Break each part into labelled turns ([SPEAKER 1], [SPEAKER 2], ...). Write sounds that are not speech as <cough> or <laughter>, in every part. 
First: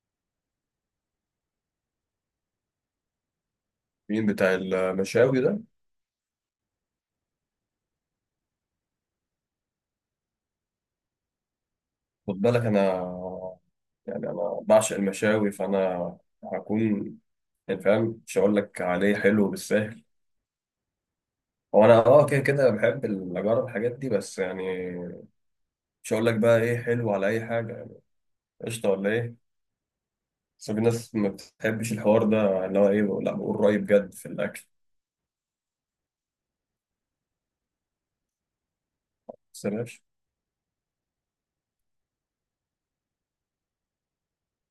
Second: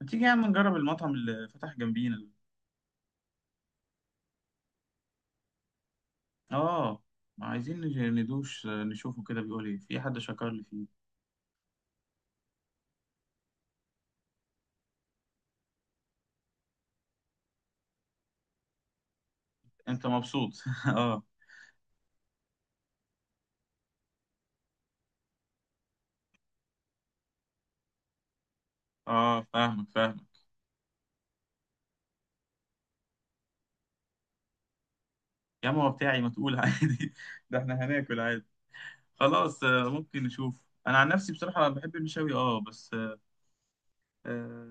[SPEAKER 1] ما تيجي يا عم نجرب المطعم اللي فتح جنبينا؟
[SPEAKER 2] مين بتاع المشاوي ده؟
[SPEAKER 1] اه. ندوش نشوفه كده، بيقول ايه، في حد شكر لي فيه.
[SPEAKER 2] خد بالك، انا يعني انا بعشق المشاوي، فانا هكون يعني فاهم. مش هقول لك عليه حلو بالسهل.
[SPEAKER 1] انت مبسوط؟ <laughs> اه.
[SPEAKER 2] هو انا كده كده بحب اجرب الحاجات دي، بس يعني مش هقول لك بقى ايه حلو على اي حاجه، يعني قشطه ولا ايه؟
[SPEAKER 1] اه، فاهمك فاهمك.
[SPEAKER 2] بس في ناس ما بتحبش الحوار ده، اللي هو ايه، لا بقول رايي بجد في الاكل.
[SPEAKER 1] يا عم هو بتاعي، ما تقول عادي. <laughs> ده احنا هناكل عادي. خلاص
[SPEAKER 2] بس ماشي.
[SPEAKER 1] ممكن نشوف. انا عن نفسي بصراحة بحب المشاوي اه، بس آه،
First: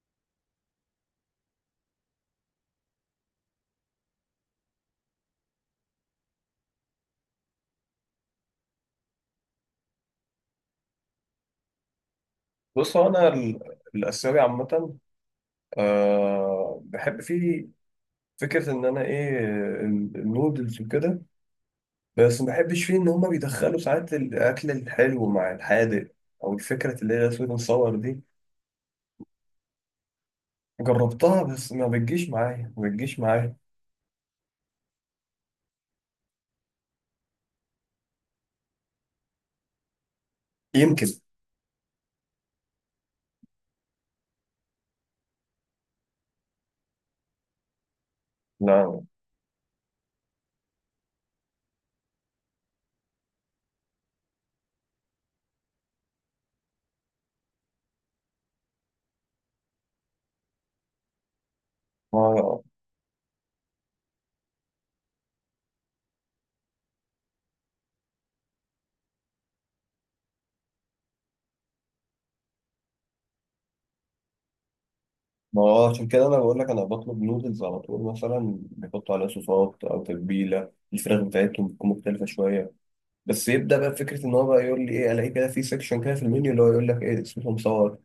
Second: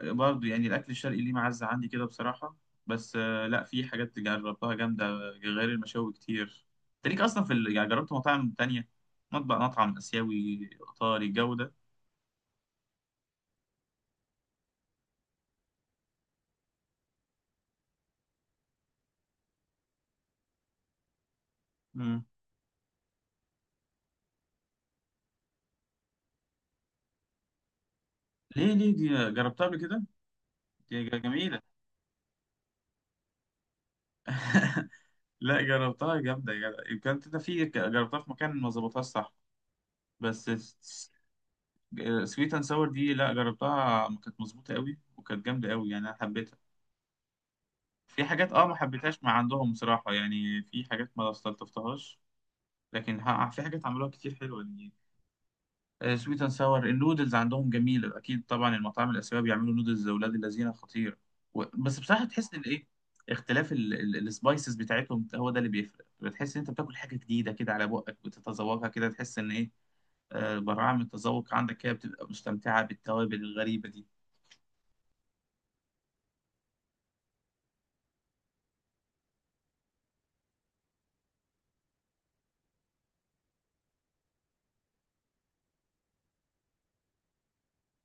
[SPEAKER 1] برضو يعني الأكل الشرقي ليه معزة عندي كده بصراحة. بس لا، في حاجات جربتها جامدة غير المشاوي كتير. انت ليك أصلا في يعني جربت مطاعم تانية؟ مطعم آسيوي، إيطالي، الجو ده.
[SPEAKER 2] بص، هو انا الاسيوي عامه، بحب فيه، فكره ان انا ايه، النودلز وكده.
[SPEAKER 1] مم.
[SPEAKER 2] بس ما بحبش فيه إن هما بيدخلوا ساعات الأكل الحلو مع الحادق، أو الفكرة اللي هي سويت مصور دي.
[SPEAKER 1] ليه؟ ليه دي؟ جربتها قبل كده؟
[SPEAKER 2] جربتها
[SPEAKER 1] جميلة.
[SPEAKER 2] بس ما بتجيش معايا، ما بتجيش معايا.
[SPEAKER 1] لا، جربتها جامدة يا جدع. كانت انت في ك- جربتها في مكان ما ظبطهاش صح، بس.
[SPEAKER 2] يمكن.
[SPEAKER 1] سويت اند ساور دي، لا جربتها كانت مظبوطة قوي وكانت جامدة قوي، يعني أنا حبيتها. في حاجات اه ما
[SPEAKER 2] لا،
[SPEAKER 1] حبيتهاش مع عندهم بصراحة، يعني في حاجات ما استلطفتهاش. لكن ها، في حاجات عملوها كتير حلوة يعني. سويت اند ساور النودلز عندهم جميلة، أكيد طبعا المطاعم الآسيوية بيعملوا نودلز لأولاد الذين خطير. بس بصراحة تحس إن
[SPEAKER 2] ما
[SPEAKER 1] إيه، اختلاف السبايسز بتاعتهم هو ده اللي بيفرق. بتحس إن أنت بتاكل حاجة جديدة كده على بقك، بتتذوقها كده تحس إن إيه، براعة من التذوق عندك كده، بتبقى مستمتعة بالتوابل الغريبة دي.
[SPEAKER 2] ما هو عشان كده أنا بقول لك أنا بطلب نودلز على طول، مثلا بيحطوا عليها صوصات أو تتبيلة الفراخ بتاعتهم بتكون مختلفة شوية. بس يبدأ بقى فكرة إن هو بقى يقول لي إيه، ألاقي كده في سيكشن كده في المنيو اللي هو يقول لك إيه اسمه مصور.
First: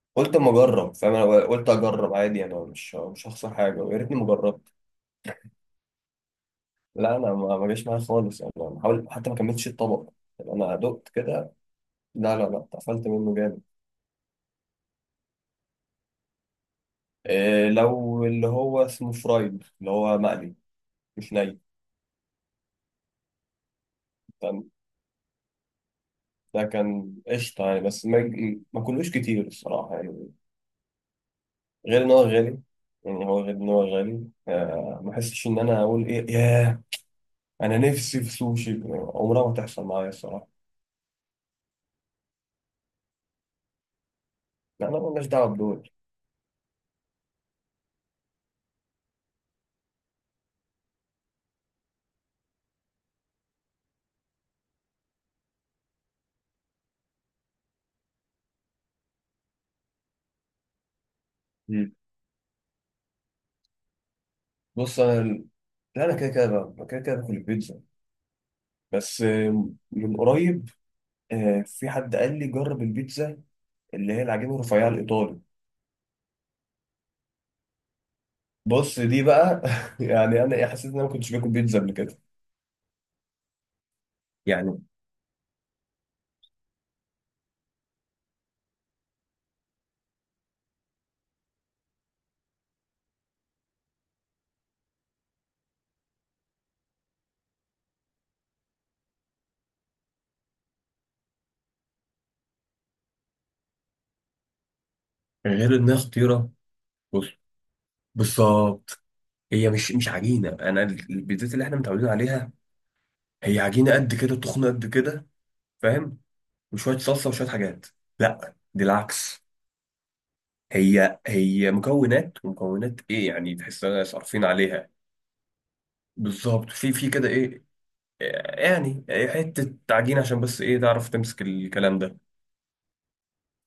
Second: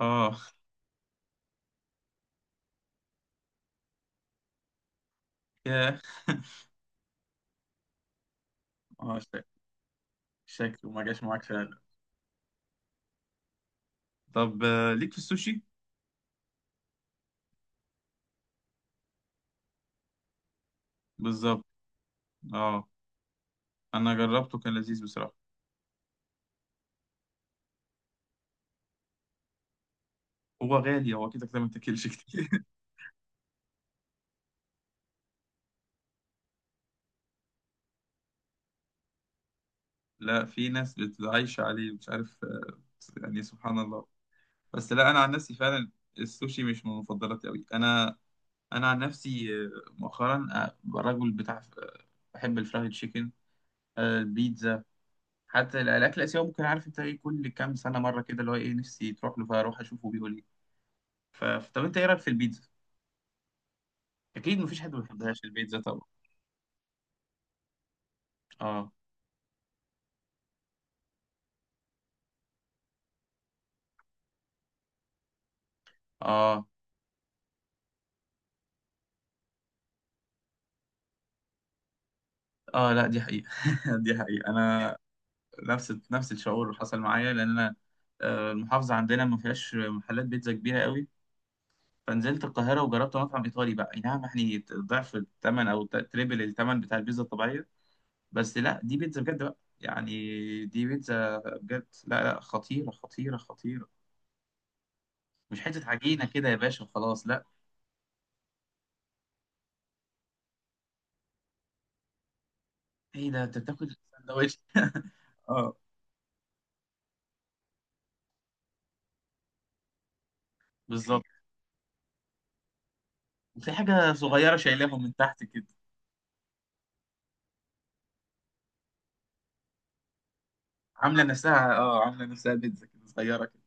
[SPEAKER 1] اه.
[SPEAKER 2] قلت أما أجرب، فاهم، أنا قلت أجرب عادي، أنا مش هخسر حاجة، ويا ريتني مجرب.
[SPEAKER 1] <laughs> ياه.
[SPEAKER 2] لا انا ما جاش معايا خالص، يعني انا حاول
[SPEAKER 1] اه،
[SPEAKER 2] حتى ما كملتش الطبق. يعني انا
[SPEAKER 1] شكله ما
[SPEAKER 2] دقت
[SPEAKER 1] جاش معاك
[SPEAKER 2] كده.
[SPEAKER 1] فعلا.
[SPEAKER 2] لا، لا، لا، اتقفلت منه جامد.
[SPEAKER 1] طب ليك في السوشي؟
[SPEAKER 2] إيه، لو اللي هو اسمه فرايد، اللي هو مقلي، مش ني.
[SPEAKER 1] بالظبط. اه. انا جربته،
[SPEAKER 2] فاهم؟
[SPEAKER 1] كان لذيذ بصراحه.
[SPEAKER 2] ده كان قشطه يعني، بس ما كلوش كتير الصراحه يعني.
[SPEAKER 1] هو غالي، هو كده كده ما
[SPEAKER 2] غير
[SPEAKER 1] تاكلش
[SPEAKER 2] ان هو
[SPEAKER 1] كتير.
[SPEAKER 2] غالي.
[SPEAKER 1] <laughs>
[SPEAKER 2] يعني هو غير ان هو غالي، ما احسش ان انا اقول ايه. ياه، انا نفسي في سوشي يعني عمرها ما تحصل معايا
[SPEAKER 1] لا،
[SPEAKER 2] الصراحه.
[SPEAKER 1] في ناس بتعيش عليه، مش عارف يعني سبحان الله.
[SPEAKER 2] لا
[SPEAKER 1] بس
[SPEAKER 2] انا
[SPEAKER 1] لا، انا
[SPEAKER 2] مالناش
[SPEAKER 1] عن
[SPEAKER 2] دعوه
[SPEAKER 1] نفسي فعلا
[SPEAKER 2] بدول.
[SPEAKER 1] السوشي مش من مفضلاتي قوي انا. انا عن نفسي مؤخرا رجل بتاع بحب الفرايد تشيكن، البيتزا. حتى الاكل الاسيوي ممكن، عارف انت ايه، كل كام سنه مره كده اللي هو ايه نفسي تروح له، فاروح اشوفه بيقول ايه. ف- طب
[SPEAKER 2] مم.
[SPEAKER 1] انت ايه رايك في البيتزا؟ اكيد مفيش حد ما
[SPEAKER 2] بص
[SPEAKER 1] بيحبهاش
[SPEAKER 2] انا،
[SPEAKER 1] البيتزا طبعا.
[SPEAKER 2] لا انا كده كده، كده كده باكل البيتزا.
[SPEAKER 1] اه
[SPEAKER 2] بس من قريب، في حد قال لي جرب البيتزا اللي هي العجينه الرفيعه الايطالي.
[SPEAKER 1] اه
[SPEAKER 2] بص دي بقى <laughs> يعني انا إيه، حسيت ان انا ما كنتش باكل بيتزا قبل كده.
[SPEAKER 1] اه. لا دي حقيقة. <laughs> دي حقيقة.
[SPEAKER 2] يعني
[SPEAKER 1] انا نفس نفس الشعور حصل معايا، لان انا المحافظة عندنا ما فيهاش محلات بيتزا كبيرة قوي. فنزلت القاهرة وجربت مطعم ايطالي بقى، اي نعم يعني ضعف الثمن او تريبل الثمن بتاع البيتزا الطبيعية. بس لا، دي بيتزا بجد بقى يعني. دي بيتزا بجد، لا لا، خطيرة خطيرة خطيرة. مش
[SPEAKER 2] غير
[SPEAKER 1] حتة
[SPEAKER 2] انها
[SPEAKER 1] عجينة كده
[SPEAKER 2] خطيره.
[SPEAKER 1] يا باشا وخلاص،
[SPEAKER 2] بص،
[SPEAKER 1] لا.
[SPEAKER 2] بالظبط. هي مش عجينه، انا البيتزات اللي احنا متعودين عليها.
[SPEAKER 1] ايه ده، انت
[SPEAKER 2] هي عجينه
[SPEAKER 1] بتاكل
[SPEAKER 2] قد كده،
[SPEAKER 1] سندوتش؟
[SPEAKER 2] تخنه قد
[SPEAKER 1] <laughs>
[SPEAKER 2] كده،
[SPEAKER 1] اه،
[SPEAKER 2] فاهم، وشويه صلصه وشويه حاجات. لا، دي العكس. هي
[SPEAKER 1] بالظبط.
[SPEAKER 2] هي مكونات، ومكونات ايه يعني،
[SPEAKER 1] وفي
[SPEAKER 2] تحس ان احنا
[SPEAKER 1] حاجة
[SPEAKER 2] صارفين
[SPEAKER 1] صغيرة
[SPEAKER 2] عليها.
[SPEAKER 1] شايلاهم من تحت كده.
[SPEAKER 2] بالظبط، في كده ايه يعني حتة تعجين عشان بس ايه تعرف تمسك الكلام ده.
[SPEAKER 1] عامله نفسها بيتزا كده صغيره كده.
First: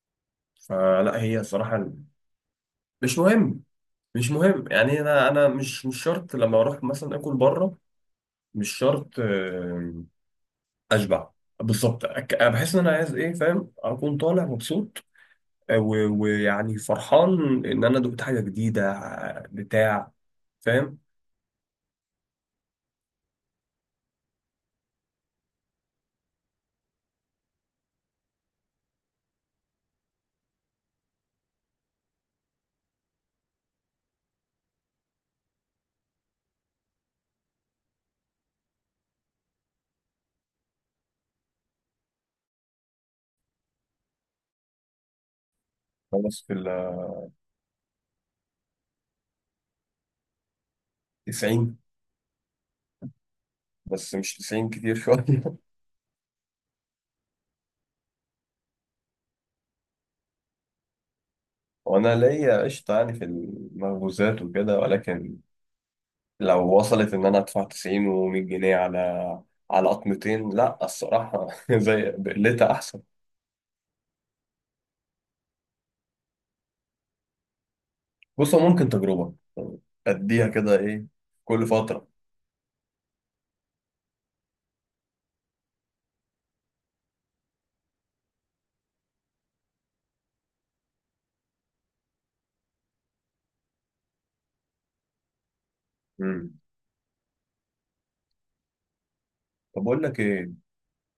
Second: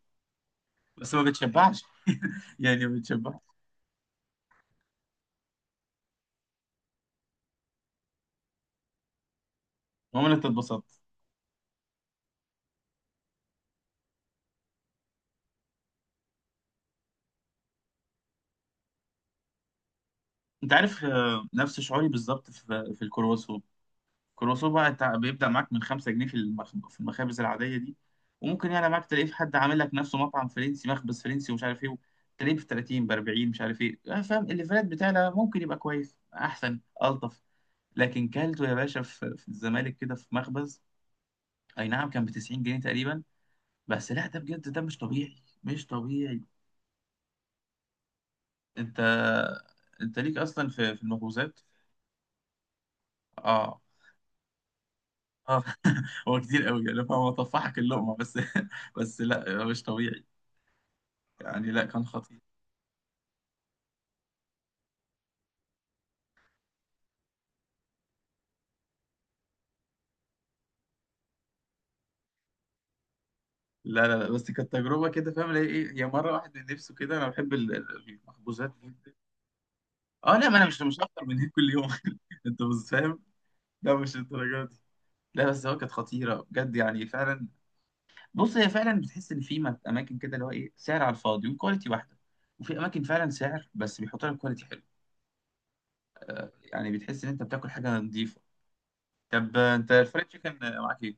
[SPEAKER 1] بس
[SPEAKER 2] فلا
[SPEAKER 1] ما
[SPEAKER 2] هي
[SPEAKER 1] بتشبعش،
[SPEAKER 2] الصراحة،
[SPEAKER 1] <laughs> يعني ما
[SPEAKER 2] مش
[SPEAKER 1] بتشبعش.
[SPEAKER 2] مهم، مش مهم. يعني انا مش شرط لما اروح مثلا اكل بره. مش شرط
[SPEAKER 1] عمري ما اتبسطت.
[SPEAKER 2] اشبع. بالظبط. بحس ان انا عايز ايه، فاهم، اكون طالع مبسوط، ويعني فرحان ان انا دقت حاجة جديدة. بتاع،
[SPEAKER 1] انت
[SPEAKER 2] فاهم،
[SPEAKER 1] عارف نفس شعوري بالظبط في في الكرواسون. الكرواسون بقى بيبدأ معاك من 5 جنيه في في المخابز العاديه دي. وممكن يعلى معاك تلاقيه في حد عامل لك نفسه مطعم فرنسي مخبز فرنسي، ومش عارف ايه، تلاقيه في 30 ب 40، مش عارف ايه فاهم الليفرات بتاعنا ممكن يبقى كويس احسن الطف. لكن كلته يا باشا في في الزمالك كده في مخبز، اي نعم، كان ب 90 جنيه تقريبا. بس لا، ده بجد ده مش طبيعي، مش طبيعي.
[SPEAKER 2] خلاص. في ال
[SPEAKER 1] انت، انت ليك اصلا في في المخبوزات؟
[SPEAKER 2] 90،
[SPEAKER 1] اه.
[SPEAKER 2] بس مش 90 كتير شوية
[SPEAKER 1] اه.
[SPEAKER 2] <laughs>
[SPEAKER 1] <laughs> هو كتير قوي يعني، هو طفحك اللقمه بس. <laughs> بس لا، مش طبيعي يعني، لا كان
[SPEAKER 2] وانا
[SPEAKER 1] خطير.
[SPEAKER 2] ليا قشطة يعني في المخبوزات وكده، ولكن لو وصلت ان انا ادفع 90 و100 جنيه على قطمتين، لا الصراحه <laughs> زي بقلتها احسن.
[SPEAKER 1] لا لا لا، بس كانت تجربه كده فاهم اللي هي ايه، هي مره واحد من نفسه كده. انا بحب
[SPEAKER 2] بص، هو
[SPEAKER 1] المخبوزات
[SPEAKER 2] ممكن
[SPEAKER 1] جدا.
[SPEAKER 2] تجربه،
[SPEAKER 1] اه
[SPEAKER 2] اديها
[SPEAKER 1] لا، ما انا
[SPEAKER 2] كده
[SPEAKER 1] مش
[SPEAKER 2] ايه
[SPEAKER 1] هفطر من هيك
[SPEAKER 2] كل
[SPEAKER 1] كل يوم. <laughs>
[SPEAKER 2] فتره.
[SPEAKER 1] انت مش فاهم. لا مش الدرجه دي. لا بس هو كانت خطيره بجد يعني فعلا. بص، هي فعلا بتحس ان في اماكن كده اللي هو ايه، سعر على الفاضي وكواليتي واحده. وفي اماكن فعلا سعر بس بيحط لك كواليتي حلو.
[SPEAKER 2] امم
[SPEAKER 1] يعني بتحس ان انت بتاكل حاجه نظيفه. طب
[SPEAKER 2] طب
[SPEAKER 1] انت
[SPEAKER 2] اقول لك
[SPEAKER 1] الفرايد
[SPEAKER 2] ايه،
[SPEAKER 1] تشيكن معاك ايه؟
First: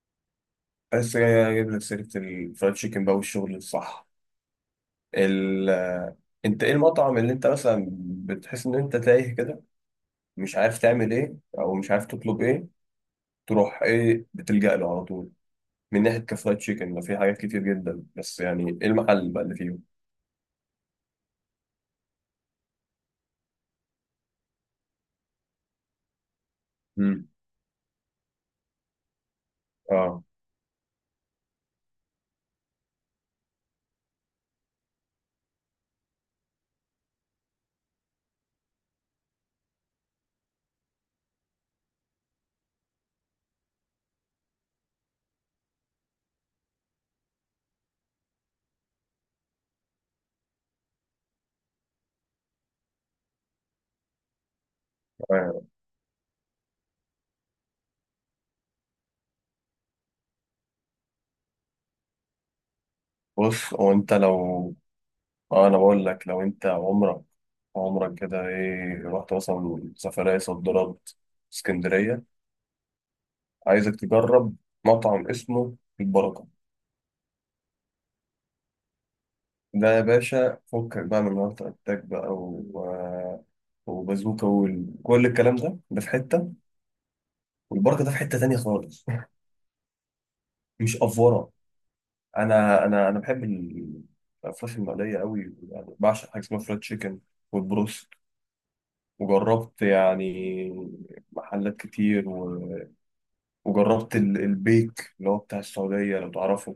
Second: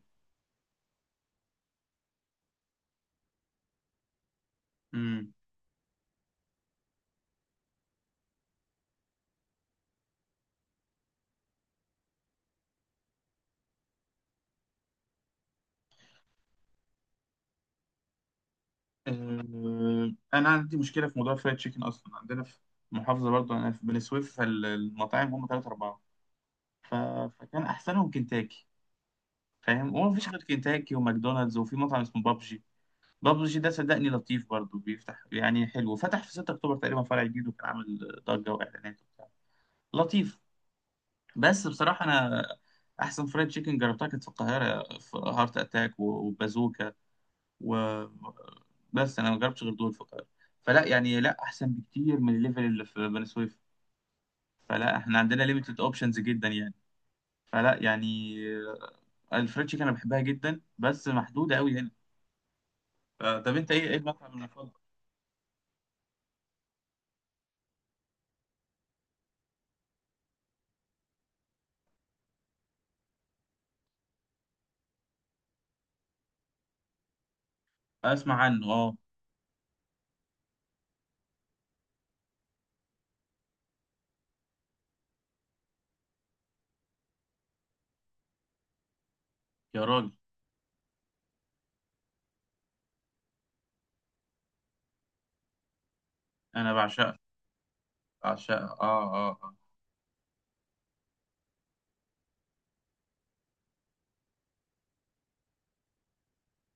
[SPEAKER 2] بس جاي اجيب لك سيره الفرايد تشيكن بقى والشغل الصح.
[SPEAKER 1] امم.
[SPEAKER 2] ال انت ايه المطعم اللي انت مثلا بتحس ان انت تايه كده، مش عارف تعمل ايه او مش عارف تطلب ايه، تروح ايه بتلجأ له على طول، من ناحيه كفرايد تشيكن؟ ده في حاجات كتير جدا، بس يعني ايه المحل بقى اللي
[SPEAKER 1] انا عندي مشكله في موضوع الفرايد تشيكن، اصلا عندنا في محافظه برضو انا في بني سويف، فالمطاعم هم ثلاثه اربعه. ف...
[SPEAKER 2] فيه؟
[SPEAKER 1] فكان احسنهم كنتاكي، فاهم، وما
[SPEAKER 2] اه.
[SPEAKER 1] فيش غير كنتاكي وماكدونالدز، وفي مطعم اسمه بابجي. بابجي ده صدقني لطيف برضو، بيفتح يعني حلو، فتح في 6 اكتوبر تقريبا فرع جديد، وكان عامل ضجه واعلانات وبتاع، لطيف. بس بصراحه انا احسن فرايد تشيكن جربتها كانت في القاهره، في هارت اتاك و- وبازوكا، و، بس انا ما جربتش غير دول في القاهره. فلا يعني، لا، احسن بكتير من الليفل اللي في بني سويف. فلا، احنا عندنا
[SPEAKER 2] آه.
[SPEAKER 1] ليميتد اوبشنز جدا يعني. فلا يعني، الفرايد تشيكن انا بحبها جدا، بس محدوده قوي هنا. طب انت
[SPEAKER 2] بص،
[SPEAKER 1] ايه،
[SPEAKER 2] هو
[SPEAKER 1] ايه
[SPEAKER 2] انت
[SPEAKER 1] المطعم
[SPEAKER 2] لو
[SPEAKER 1] المفضل؟
[SPEAKER 2] انا بقول لك، لو انت عمرك كده ايه رحت مثلا سفرية صد رد اسكندرية، عايزك تجرب مطعم اسمه البركة.
[SPEAKER 1] اسمع عنه، اه.
[SPEAKER 2] ده يا باشا فكك بقى من وقت اتاك بقى و... آه، وبازوكا وكل الكلام ده، ده في حتة، والبركة ده في حتة تانية خالص <laughs>
[SPEAKER 1] يا راجل!
[SPEAKER 2] مش أفورة. أنا بحب الفراخ المقلية أوي، يعني بعشق حاجة اسمها
[SPEAKER 1] انا
[SPEAKER 2] فريد
[SPEAKER 1] بعشقها،
[SPEAKER 2] تشيكن والبروست.
[SPEAKER 1] بعشقها اه اه اه.
[SPEAKER 2] وجربت يعني محلات كتير وجربت البيك اللي هو بتاع السعودية لو تعرفه.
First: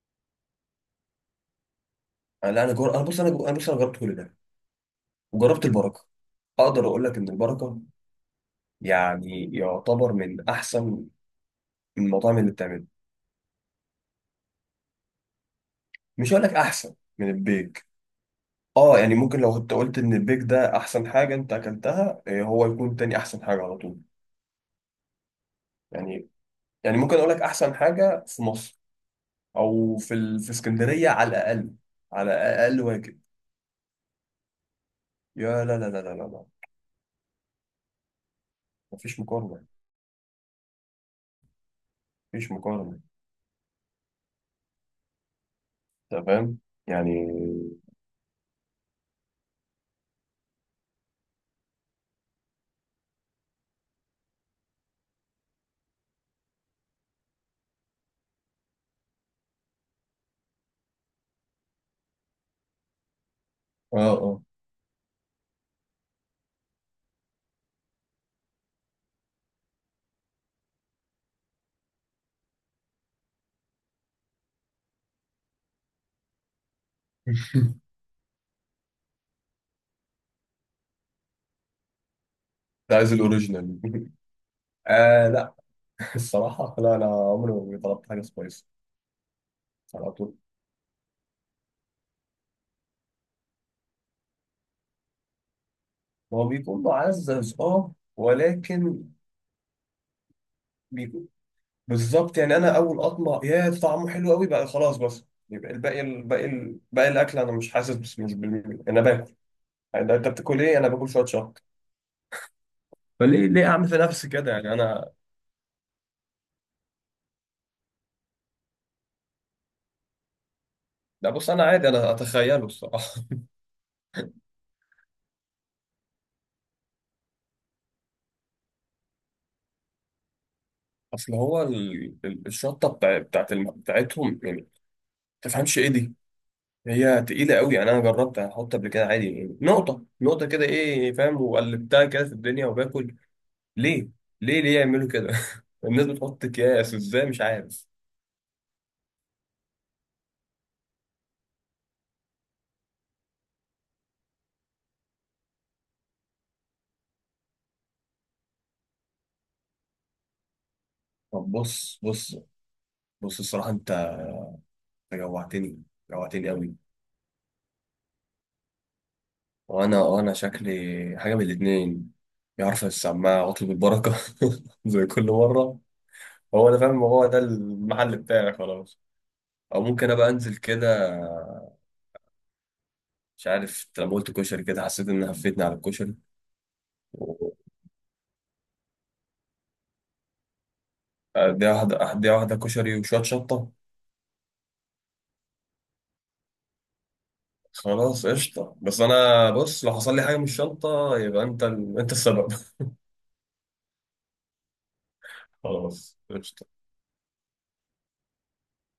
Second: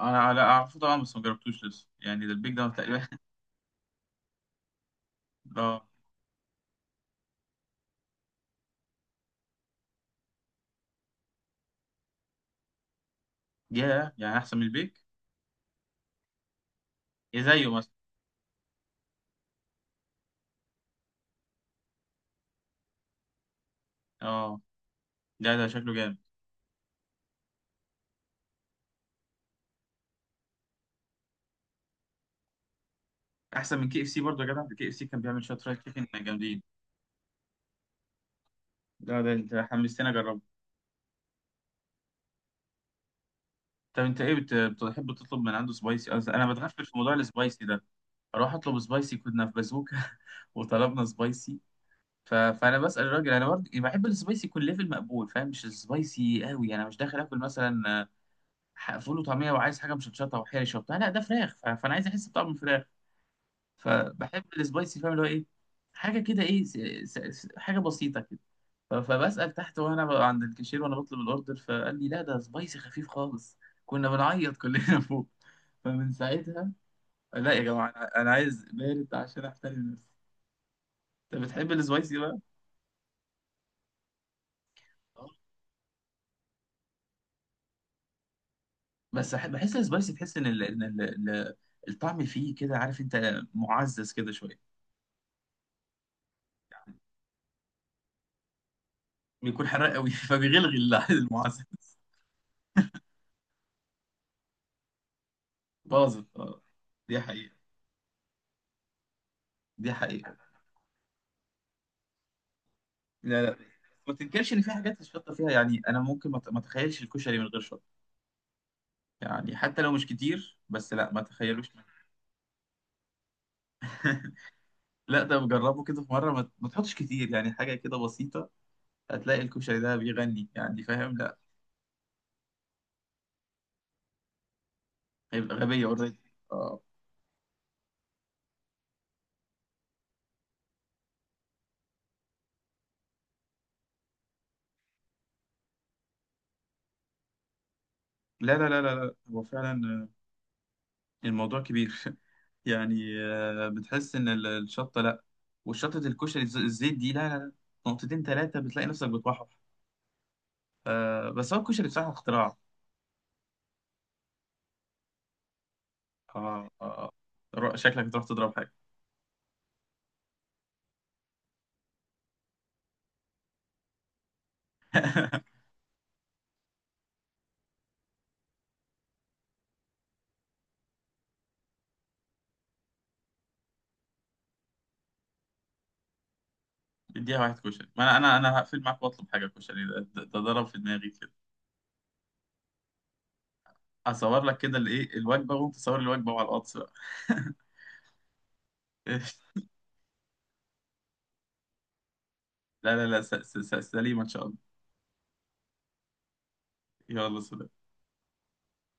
[SPEAKER 1] انا لا اعرفه طبعا، بس ما جربتوش لسه يعني، ده
[SPEAKER 2] أنا
[SPEAKER 1] البيك
[SPEAKER 2] لا،
[SPEAKER 1] ده
[SPEAKER 2] أنا أنا
[SPEAKER 1] تقريبا؟
[SPEAKER 2] بص، أنا أنا بص، أنا جربت كل ده
[SPEAKER 1] <laughs>
[SPEAKER 2] وجربت
[SPEAKER 1] اه.
[SPEAKER 2] البركة. أقدر أقول لك إن البركة يعني يعتبر من أحسن المطاعم اللي بتعمله.
[SPEAKER 1] ياه، يعني احسن من البيك؟
[SPEAKER 2] مش هقول لك أحسن من
[SPEAKER 1] يا زيه
[SPEAKER 2] البيك.
[SPEAKER 1] مثلا؟
[SPEAKER 2] يعني ممكن، لو كنت قلت إن البيك ده أحسن حاجة أنت أكلتها، إيه، هو يكون تاني أحسن حاجة على طول.
[SPEAKER 1] اه، ده ده شكله جامد.
[SPEAKER 2] يعني ممكن أقول لك أحسن حاجة في مصر، أو في اسكندرية على الأقل، على أقل واجب.
[SPEAKER 1] احسن من كي اف سي برضه يا جدع! كي اف سي كان بيعمل شويه
[SPEAKER 2] يا،
[SPEAKER 1] فرايد
[SPEAKER 2] لا، لا، لا، لا، لا،
[SPEAKER 1] تشيكن
[SPEAKER 2] لا،
[SPEAKER 1] جامدين. ده
[SPEAKER 2] مفيش
[SPEAKER 1] ده انت
[SPEAKER 2] مقارنة.
[SPEAKER 1] حمستني اجربه.
[SPEAKER 2] مفيش مقارنة.
[SPEAKER 1] طب انت ايه بتحب تطلب من عنده سبايسي؟
[SPEAKER 2] أنت
[SPEAKER 1] أصل انا
[SPEAKER 2] فاهم
[SPEAKER 1] بتغفل في
[SPEAKER 2] يعني.
[SPEAKER 1] موضوع السبايسي ده. اروح اطلب سبايسي، كنا في بازوكا <laughs> وطلبنا سبايسي. فانا بسال الراجل انا برضه يعني بحب السبايسي يكون ليفل مقبول، فاهم، مش السبايسي قوي. انا مش داخل اكل مثلا فول وطعميه وعايز حاجه مشطشطه وحرشه وبتاع، لا ده فراخ. فانا عايز احس بطعم الفراخ،
[SPEAKER 2] اه، اه
[SPEAKER 1] فبحب السبايسي فاهم اللي هو ايه، حاجه كده ايه حاجه بسيطه كده. فبسال تحت وانا عند الكاشير وانا بطلب الاوردر، فقال لي لا، ده سبايسي خفيف خالص. كنا بنعيط كلنا <laughs> فوق. فمن ساعتها، لا يا
[SPEAKER 2] <laughs>
[SPEAKER 1] جماعه، انا عايز بارد عشان احترم نفسي. انت بتحب السبايسي بقى؟
[SPEAKER 2] ده عايز الاوريجينال <laughs> آه،
[SPEAKER 1] آه.
[SPEAKER 2] لا <laughs> الصراحة لا، أنا عمري ما طلبت حاجة سبايسي
[SPEAKER 1] بس بحس
[SPEAKER 2] على
[SPEAKER 1] السبايسي
[SPEAKER 2] طول.
[SPEAKER 1] تحس ان ال... إن ال... ال- الطعم فيه كده عارف انت، معزز كده شويه.
[SPEAKER 2] هو بيكون معزز اه، ولكن
[SPEAKER 1] بيكون حراق قوي <laughs> فبيغلغي
[SPEAKER 2] بيكون
[SPEAKER 1] المعزز.
[SPEAKER 2] بالظبط. يعني أنا أول أطمع يا ده طعمه حلو قوي بقى خلاص، بس يبقى الباقي
[SPEAKER 1] باظت اه،
[SPEAKER 2] الباقي باقي
[SPEAKER 1] دي
[SPEAKER 2] الأكل أنا
[SPEAKER 1] حقيقة،
[SPEAKER 2] مش حاسس، بس مش بال... أنا باكل.
[SPEAKER 1] دي
[SPEAKER 2] يعني أنت
[SPEAKER 1] حقيقة.
[SPEAKER 2] بتاكل إيه؟ أنا باكل شوية شطة.
[SPEAKER 1] لا
[SPEAKER 2] فليه
[SPEAKER 1] لا،
[SPEAKER 2] ليه أعمل في
[SPEAKER 1] ما
[SPEAKER 2] نفسي
[SPEAKER 1] تنكرش
[SPEAKER 2] كده
[SPEAKER 1] ان في
[SPEAKER 2] يعني
[SPEAKER 1] حاجات
[SPEAKER 2] أنا؟
[SPEAKER 1] الشطة فيها، يعني انا ممكن ما اتخيلش الكشري من غير شطة. يعني حتى لو مش كتير بس لا، ما
[SPEAKER 2] لا، بص أنا
[SPEAKER 1] تخيلوش من.
[SPEAKER 2] عادي أنا أتخيله الصراحة.
[SPEAKER 1] لا، ده بجربه كده في مرة، ما تحطش كتير يعني، حاجة كده بسيطة، هتلاقي الكشري ده بيغني يعني، فاهم،
[SPEAKER 2] اصل
[SPEAKER 1] لا
[SPEAKER 2] هو الشطه بتاعتهم يعني ما
[SPEAKER 1] هيبقى
[SPEAKER 2] تفهمش
[SPEAKER 1] غبية
[SPEAKER 2] ايه دي.
[SPEAKER 1] اوريدي. اه،
[SPEAKER 2] هي تقيله قوي. يعني انا جربت احط قبل كده عادي يعني نقطه نقطه كده ايه، فاهم، وقلبتها كده في الدنيا وباكل. ليه، ليه، ليه يعملوا كده؟ <laughs> الناس بتحط اكياس ازاي مش عارف.
[SPEAKER 1] لا لا لا لا لا. هو فعلا الموضوع كبير. <laughs> يعني بتحس ان الشطه، لا، والشطه الكشري الزيت دي لا لا لا. نقطتين ثلاثه بتلاقي نفسك بتوحش بس
[SPEAKER 2] طب،
[SPEAKER 1] هو الكشري
[SPEAKER 2] بص،
[SPEAKER 1] بصراحه
[SPEAKER 2] بص،
[SPEAKER 1] اختراع.
[SPEAKER 2] بص، الصراحه انت جوعتني، جوعتني
[SPEAKER 1] آه،
[SPEAKER 2] قوي.
[SPEAKER 1] آه، شكلك تروح تضرب حاجه.
[SPEAKER 2] وانا، شكلي حاجه من الاتنين، يا عارف السماعه واطلب البركه <laughs> زي كل
[SPEAKER 1] <laughs>
[SPEAKER 2] مره. هو انا فاهم هو ده المحل بتاعي خلاص، او ممكن ابقى انزل كده. مش عارف. أنت لما قلت كشري كده حسيت ان هفتني على الكشري.
[SPEAKER 1] اديها واحد كشري، ما انا هقفل معاك واطلب حاجه، كشري ده ده ضرب في دماغي كده.
[SPEAKER 2] اديها واحده، اديها واحده كشري وشويه شطه.
[SPEAKER 1] هصور لك كده الايه الوجبه، وانت صور الوجبه وعلى الواتس بقى. <laughs>
[SPEAKER 2] خلاص قشطه. بس انا بص، لو حصل لي حاجه من الشنطه يبقى انت انت السبب.
[SPEAKER 1] لا لا لا سليمه ان شاء الله.
[SPEAKER 2] <laughs> خلاص قشطه.
[SPEAKER 1] يلا سلام.